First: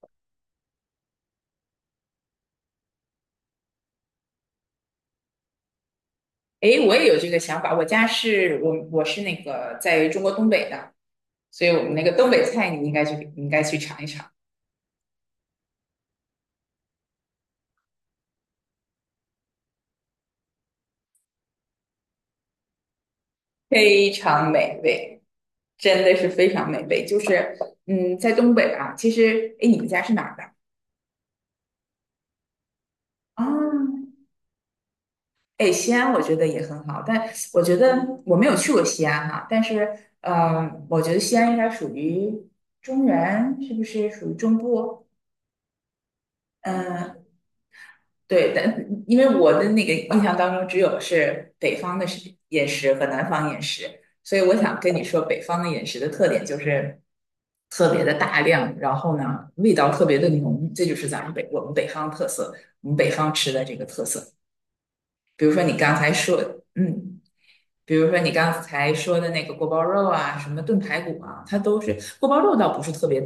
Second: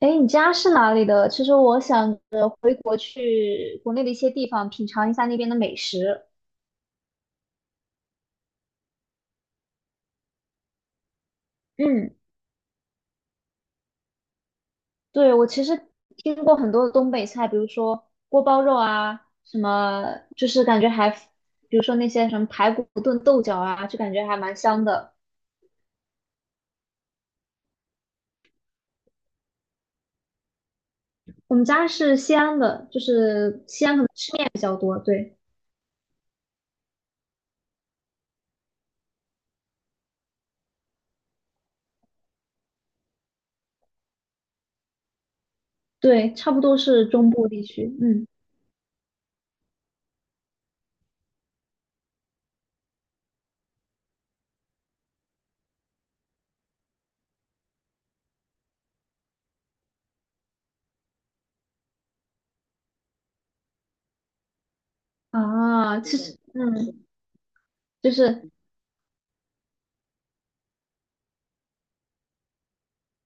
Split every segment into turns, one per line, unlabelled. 哎，诶你家是哪里的？其实我想着回国去国内的一些地方品尝一下那边的美食。
诶，我也有这个想法。我家是我是那个在中国东北的，所以我们那个
嗯，
东北菜你应该去尝一尝，
对，我其实听过很多的东北菜，比如说锅包肉啊，什么就是感觉还，比如说那些什么排骨炖豆角啊，就
非
感觉还
常
蛮
美
香的。
味，真的是非常美味。就是在东北啊，其实诶，你们家是哪儿的
我们家是西安的，就
啊？
是西安可能吃面比较多，对
哎，西安我觉得也很好，但我觉得我没有去过西安哈、但是我觉得西安应该属于中原，是不是属于中部？
对，差不多是
嗯、
中部地区。嗯
对，但因为我的那个印象当中，只有是北方的食饮食和南方饮食，所以我想跟你说，北方的饮食的特点就是特别的大量，然后呢，味道特别的浓，这就是咱们北我们北方特色，我们北方吃的这个特色。比如说你刚
啊，
才
其实
说，嗯。比如
就
说你
是
刚才说的那个锅包肉啊，什么炖排骨啊，它都是锅包肉倒不是特别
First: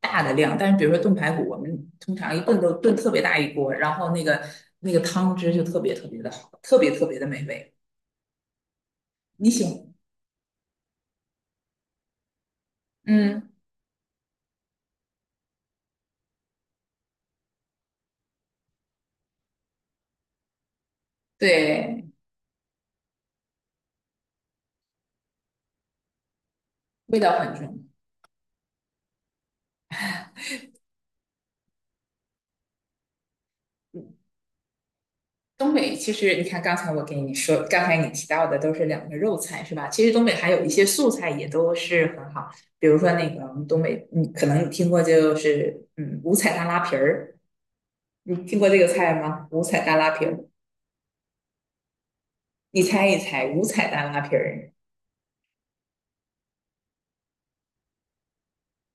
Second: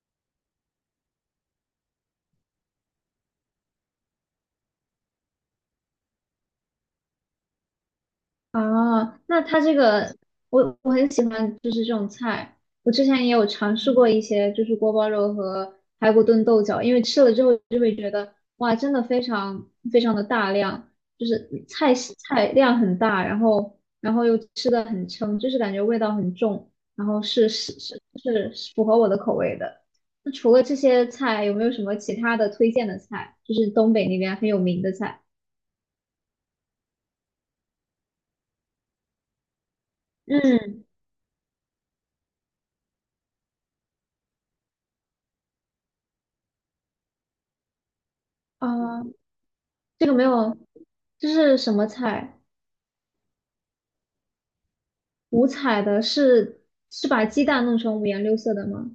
大的量，但是比如说炖排骨，我们通常一炖都炖特别大一锅，然后那个汤汁就特别特别的好，特别特别的美味。
哦，那
你
它
喜欢？
这个我很喜欢，就是这种菜。我之前也有
嗯，
尝试过一些，就是锅包肉和排骨炖豆角，因为吃了之后就会觉得，哇，真的非常非常的大量，就是菜
对，
系菜量很大，然后又吃的很撑，就是感觉味道很重，然
味
后
道
是
很
是
重。
是是符合我的口味的。那除了这些菜，有没有什么其他的推荐的菜？就是东北那边很有名的菜。
东北其实你看，刚才我给你说，刚才你提到的都是两个肉菜是吧？其实东北还有一些
嗯，
素菜也都是很好，比如说那个我们东北，嗯，可能你听过就是五彩大拉皮儿。你听
啊。
过这个菜吗？五彩大
这
拉
个没
皮儿，
有，这是什么菜？
你猜一猜，五彩大拉皮儿？
五彩的是把鸡蛋弄成五颜六色的吗？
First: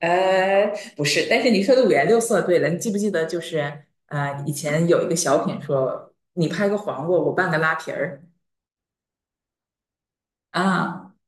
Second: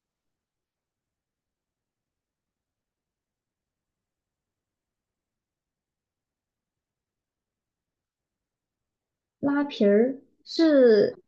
呃，不是，但是你说的五颜六色，对了，你记不记得就是以前有一个小品说，你拍个黄瓜，我拌个拉皮儿
拉皮儿
啊？
是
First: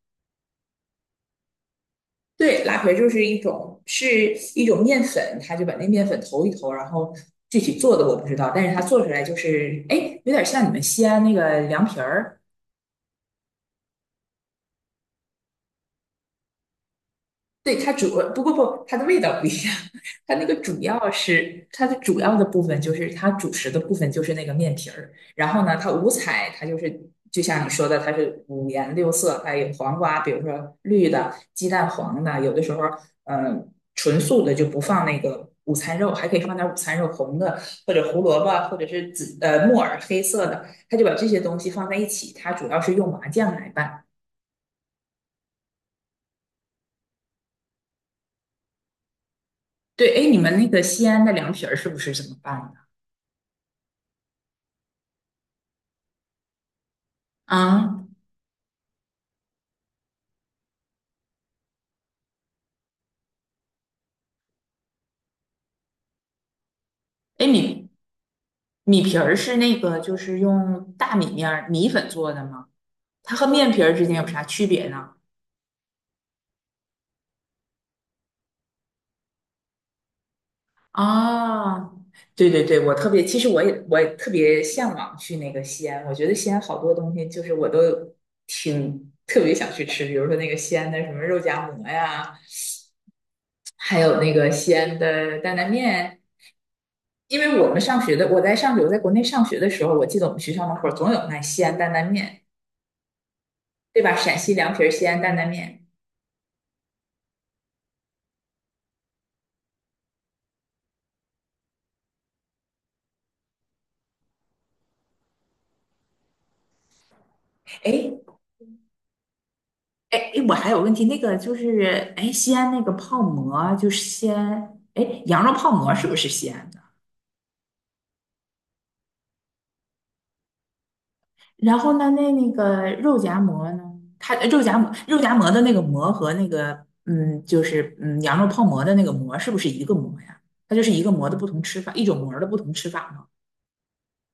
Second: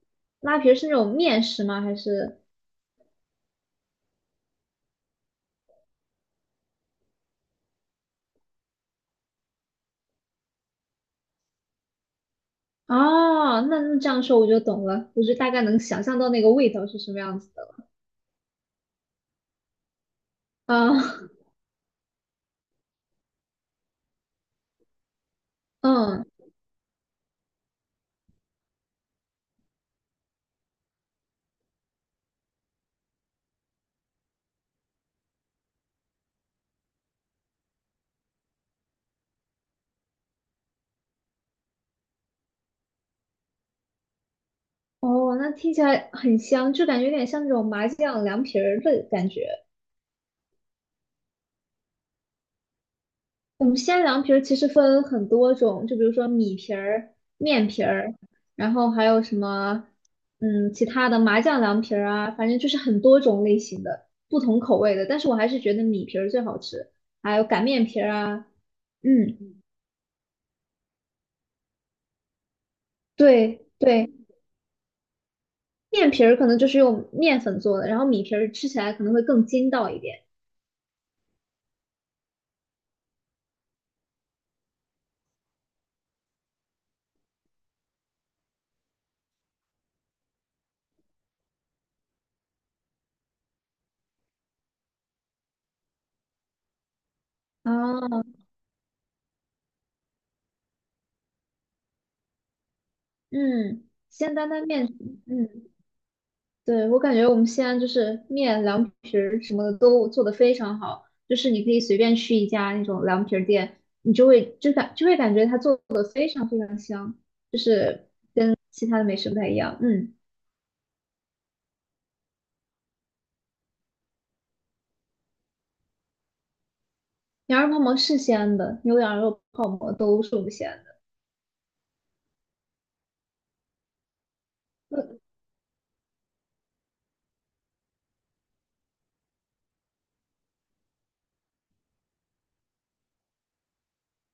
那种面食吗？还是
对，拉皮儿就是一种面粉，他就把那面粉投一投，然后具体做的我不知道，但是它做出来就是，哎，有点像你们西安那个凉皮儿。
哦，那这样说我就懂了，我就大概能想象到那个味道是什么样子的
对，
了。
它主，不过不，它的味道不一样。它那个主要
啊，
是它的主要的部分，就是它主食的部分就是那个面皮儿。然后呢，它五
嗯，
彩，它就是就像你说的，它是五颜六色，还有黄瓜，比如说绿的、鸡蛋黄的，有的时候嗯呃纯素的就不放那个午餐肉，还可以放点午餐肉，红的或者胡萝卜或者是紫木耳黑色的，它就把这些东西放在一起。它主要是用麻酱来拌。
哦，那听起来很香，就感觉有点像那种麻酱凉皮儿的感觉。
对，哎，你们那个西安的凉皮儿是不是这么拌的？
我们西安凉皮儿其实分很多种，就比如说米皮儿、面皮
啊，
儿，然后还有什么，嗯，其他的麻酱凉皮儿啊，反正就是很多种类型的，不同口味的。但是我还是觉得米皮儿最好吃，还有
哎，
擀面
米
皮儿啊，
米皮儿是
嗯，
那个，就是用大米面儿米粉做的吗？它和
对
面皮儿之
对，
间有啥区别呢？
面皮儿可能就是用面粉做的，然后米皮儿吃起来可能会更筋道一点。
啊，对对对，我特别，其实我也特别向往去那个西安，我觉得西安好多东西就是我都挺特别想去吃，比如说那个西安的什么肉夹馍呀，还有那个西安的担担面。因为
啊，
我在国内上学的时候，我记得我们学校门口总有卖西安担担面，
嗯，
对吧？
鲜
陕
担
西
担
凉皮
面，
儿、西安担担
嗯。
面。
对，我感觉我们西安就是面、凉皮儿什么的都做得非常好，就是你可以随便去一家那种凉皮儿店，你就会感觉它做的非常非常香，就是
哎
跟其他的美食不太一样。嗯，
哎，我还有问题，那个就是哎，西安那个泡馍啊就是西安，哎，羊肉泡馍是不是西安的？
羊肉泡馍是西安的，牛羊肉泡馍都是我们西安的。
然后呢，那个肉夹馍呢？它肉夹馍的那个馍和那个就是羊肉泡馍的那个馍是不是一个馍呀？它就是一个馍的不同吃法，一种馍的不同吃法吗？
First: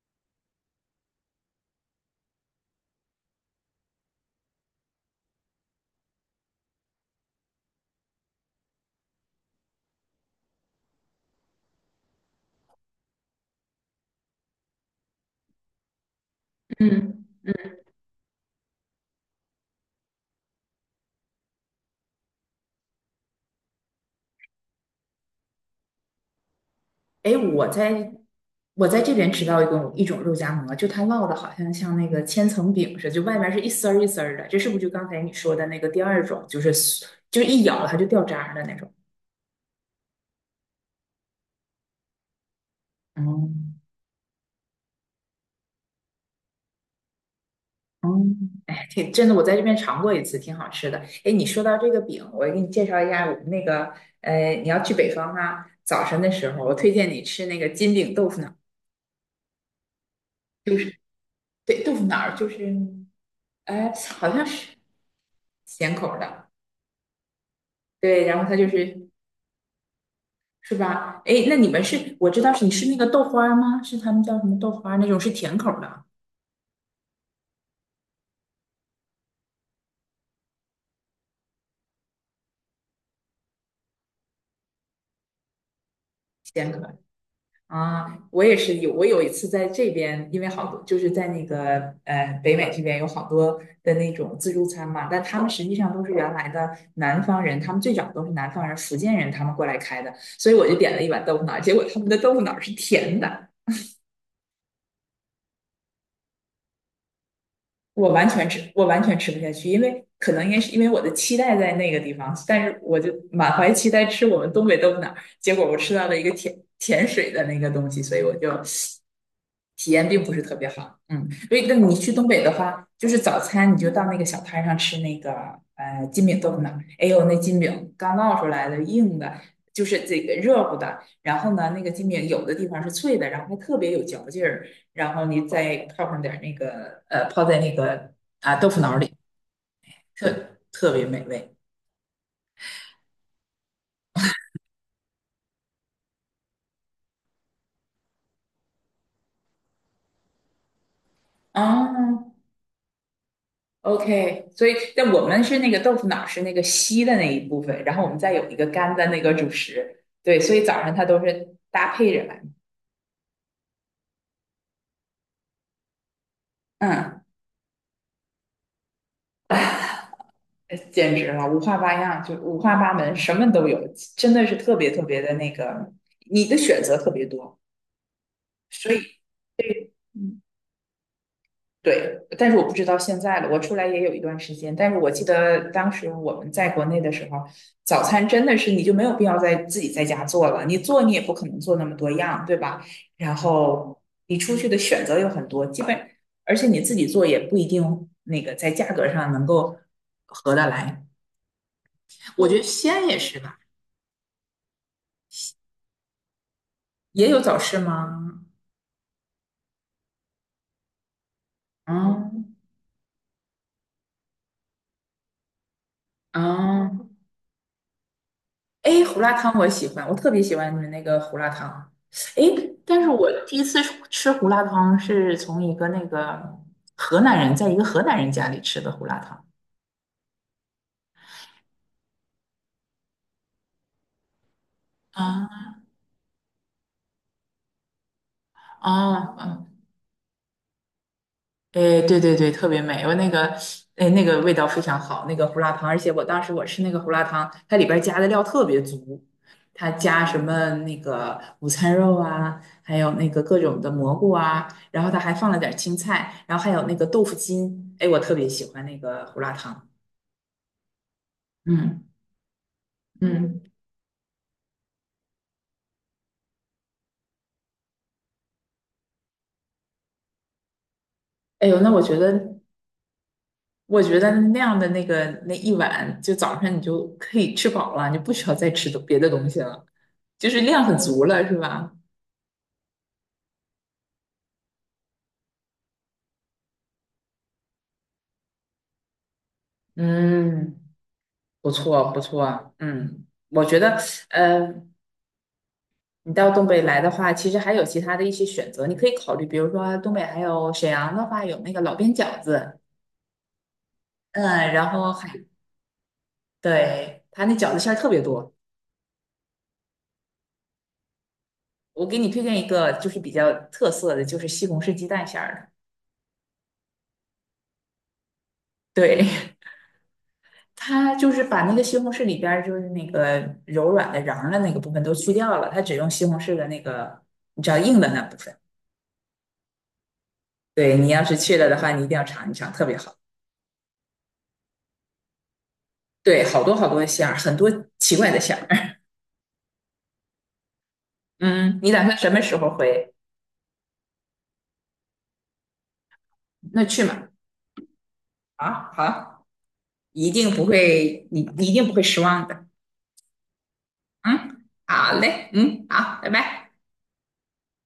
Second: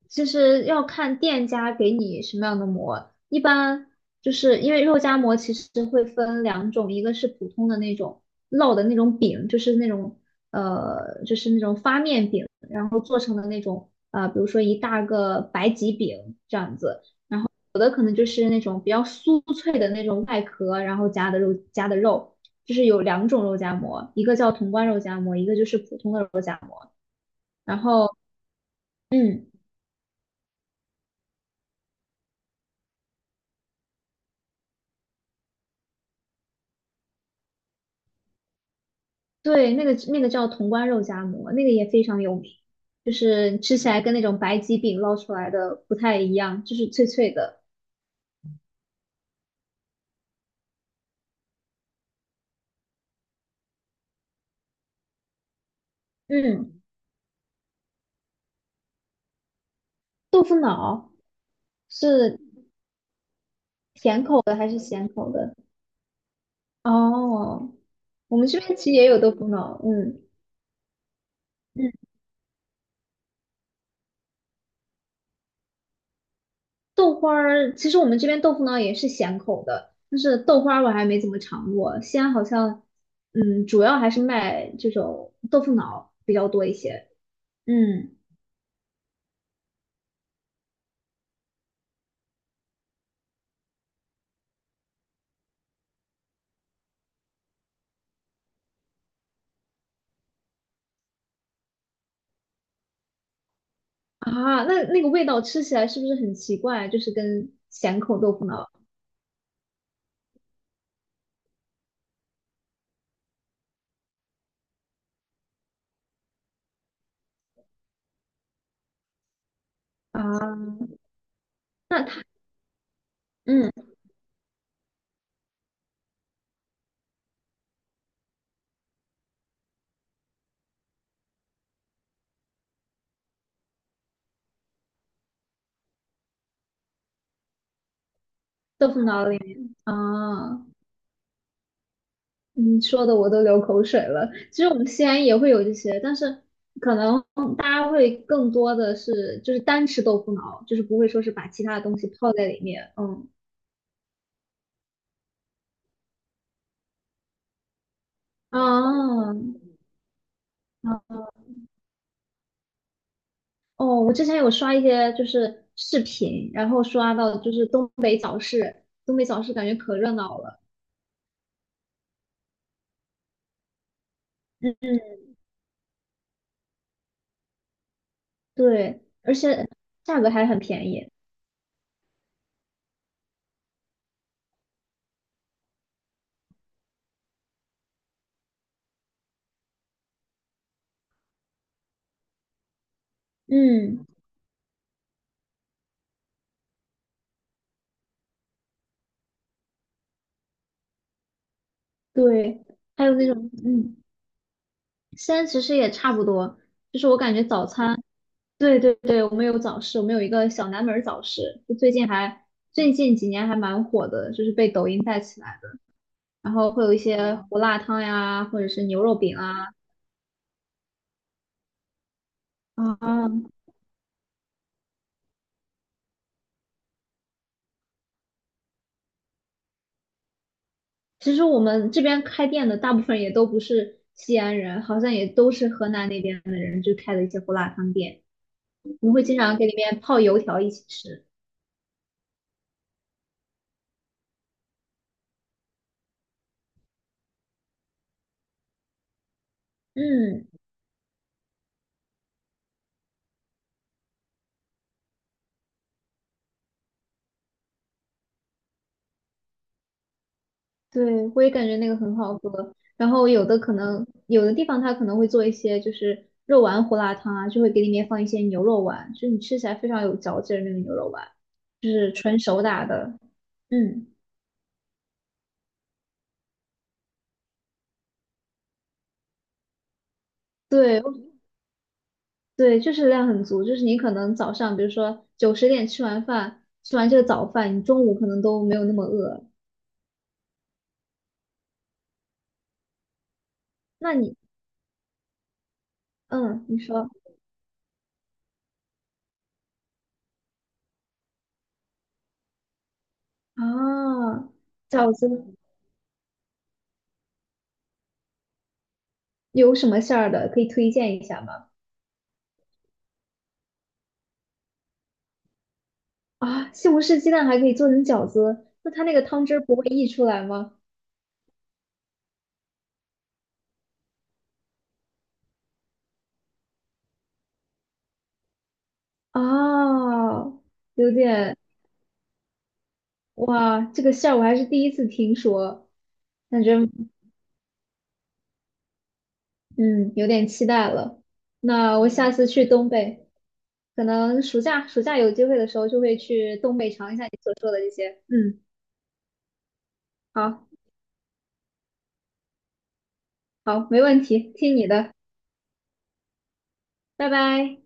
其实要看店家给你什么样的膜，一般就是因为肉夹馍其实会分两种，一个是普通的那种烙的那种饼，就是那种就是那种发面饼，然后做成的那种比如说一大个白吉饼这样子，有的可能就是那种比较酥脆的那种外壳，然后夹的肉，就是有两种肉夹馍，一个叫潼关肉夹馍，一个就是普通的肉夹馍，
哎，我
然后
在我在这边吃
嗯。
到一种肉夹馍，就它烙的好像像那个千层饼似的，就外面是一丝儿一丝儿的，这是不是就刚才你说的那个第二种，就是一咬它就掉渣儿的那种？
对，那个叫潼关肉夹馍，那个也非常有名，就是吃
嗯
起来跟那种白吉饼烙出来的不太一样，就是脆脆的。
嗯，哎，挺真的，我在这边尝过一次，挺好吃的。哎，你说到这个饼，我给你介绍一下我们那个，你要去北方啊，早晨的时候，我
嗯，
推荐你吃那个金饼豆腐脑，
豆腐
就是
脑
对豆腐脑，
是
就是哎，
甜
好
口
像
的还
是
是咸口的？
咸口儿的。
哦，
对，
我
然
们
后它
这
就
边其实也
是
有豆腐脑，嗯
是吧？哎，那你们
嗯，
是，我知道是你是那个豆花儿吗？是他们叫什么豆花儿那种是甜口儿的，
豆花儿，其实我们这边豆腐脑也是咸口的，但是豆花儿我还没怎么尝过，西安好像，嗯，主要还是卖这种豆腐脑比较多
甜
一
口儿
些，嗯。
啊。我有一次在这边，因为好多就是在那个北美这边有好多的那种自助餐嘛，但他们实际上都是原来的南方人，他们最早都是南方人、福建人他们过来开的，所以我就点了一碗豆腐脑儿结果他们的豆腐脑儿是甜的，
啊，那那个味道吃起来是不是很奇怪？就是跟咸口豆腐脑
我完全吃不下去，因为可能应该是因为我的期待在那个地方，但是我就满怀期待吃我们东北豆腐脑儿，结果我吃到了一个甜甜水的那个东西，所以我就体验并
啊，
不是特别好。嗯，所以那你
那
去
它
东北的话，就是早
嗯，
餐你就到那个小摊儿上吃那个金饼豆腐脑儿，哎呦那金饼刚烙出来的硬的，就是这个热乎的，然后呢那个金饼有的地方是脆的，然后还特别有嚼劲儿。然后你再泡上点那个泡在那个啊豆腐
豆
脑
腐
里，
脑里面
特
啊，
特别美味。
你说的我都流口水了。其实我们西安也会有这些，但是可能大家会更多的是就是单吃豆腐脑，就是不会说是把其他的东西
啊
泡在里面。嗯
o k 所以但我们是那个豆腐脑是那个稀的那一部分，然后我们再有一个干的那个主
啊。
食，对，所以早上它都
啊
是搭配着来。
哦，我之前有刷一些就是视频，然后刷
嗯，
到就是东北早市，东北早市感觉可热闹了。
简直了，五花八样，就五花八门，什么都有，真的是特别
嗯，
特别的那个，你的选择特别多，所
对，
以。
而且价格还很便宜。
对，但是我不知道现在了。我出来也有一段时间，但是我记得当时我们在国内的时候，早餐真的是你就没有必要在自己在家做了，你做你也不可能做那么多样，对吧？然后
嗯，
你出去的选择有很多，基本而且你自己做也不一定那个在价格上能够合得来。我觉得
对，
西
还
安
有
也
那
是
种，
吧，
嗯，西安其实也差不多，就是我
也
感
有
觉
早
早
市
餐，
吗？
对对对，我们有早市，我们有一个小南门儿早市，就
嗯
最近几年还蛮火的，就是被抖音带起来的。然后会有一
嗯，
些胡辣汤呀，或者是牛
哎，
肉
胡辣
饼
汤我
啊
喜欢，我特别喜欢你们那个胡辣汤。哎，但是
啊。
我第一次吃胡辣汤是从一个那个河南人，在一个河南人家里吃的胡辣汤。
其实我们这边开店的大部分也都不是西安人，好像也都
啊
是河南那边的人，就开的一些胡辣汤店。我们会
啊
经常给里面泡油条一起吃。
哎，对对对，特别美，我那个，哎，那个味道非常好，那个胡辣汤，而且我当时我吃那个胡辣汤，它里边儿加的料特别足，它加什
嗯，
么那个午餐肉啊，还有那个各种的蘑菇啊，然后它还放了点儿青菜，然后还有那个豆腐筋，哎，我特别喜欢那个胡辣汤，
对，我也感觉那个
嗯
很好喝。然后有的
嗯，
可能，有的地方它可能会做一些就是肉丸胡辣汤啊，就会给里面放一些牛肉丸，就是你吃起来非常有嚼劲儿那个牛肉丸，
哎呦，那
就
我
是
觉
纯
得，
手打的。
我
嗯，
觉得那样的那个那一碗，就早上你就可以吃饱了，你不需要再吃别的东西了，就是量很
对
足了，是吧？
对，就是量很足，就是你可能早上比如说9、10点吃完饭，吃完这个早饭，你中午可能都没有那么饿。
嗯，不错不错，嗯，我觉得，
那你，
呃，你到东
嗯，你
北来
说
的话，其实还有其他的一些选择，你可以考虑，比如说东北还有沈阳的话，有那个老边饺子，
啊，
嗯，然后
饺
还
子
对他那饺子馅儿特别多，
有什么馅儿的可以推荐一下吗？
我给你推荐一个，就是比较特色的，就是西红柿鸡蛋馅儿
啊，西红柿鸡蛋还可以做成饺子，那
的，
它那个
对，
汤汁儿不会溢出来吗？
它就是把那个西红柿里边儿就是那个柔软的瓤儿的那个部分都去掉了，它只用西红柿的那个，你知道硬的那部分，
啊，
对你
有
要是去
点，
了的话，你一定要尝一尝，特别好。
哇，这个馅儿我还是第一次听说，
对，好
感
多
觉
好多馅儿，很多奇怪的馅儿。
嗯有点期待了。
嗯，你
那
打
我
算什
下
么
次
时
去
候
东
回？
北，可能暑假有机会的时候就会去东
那
北
去
尝一下
嘛。
你所说的这些。嗯，
啊，好，一定不
好，
会，你一定不会失望的。
好，没问题，
嗯，
听你
好
的，
嘞，嗯，好，拜拜。
拜拜。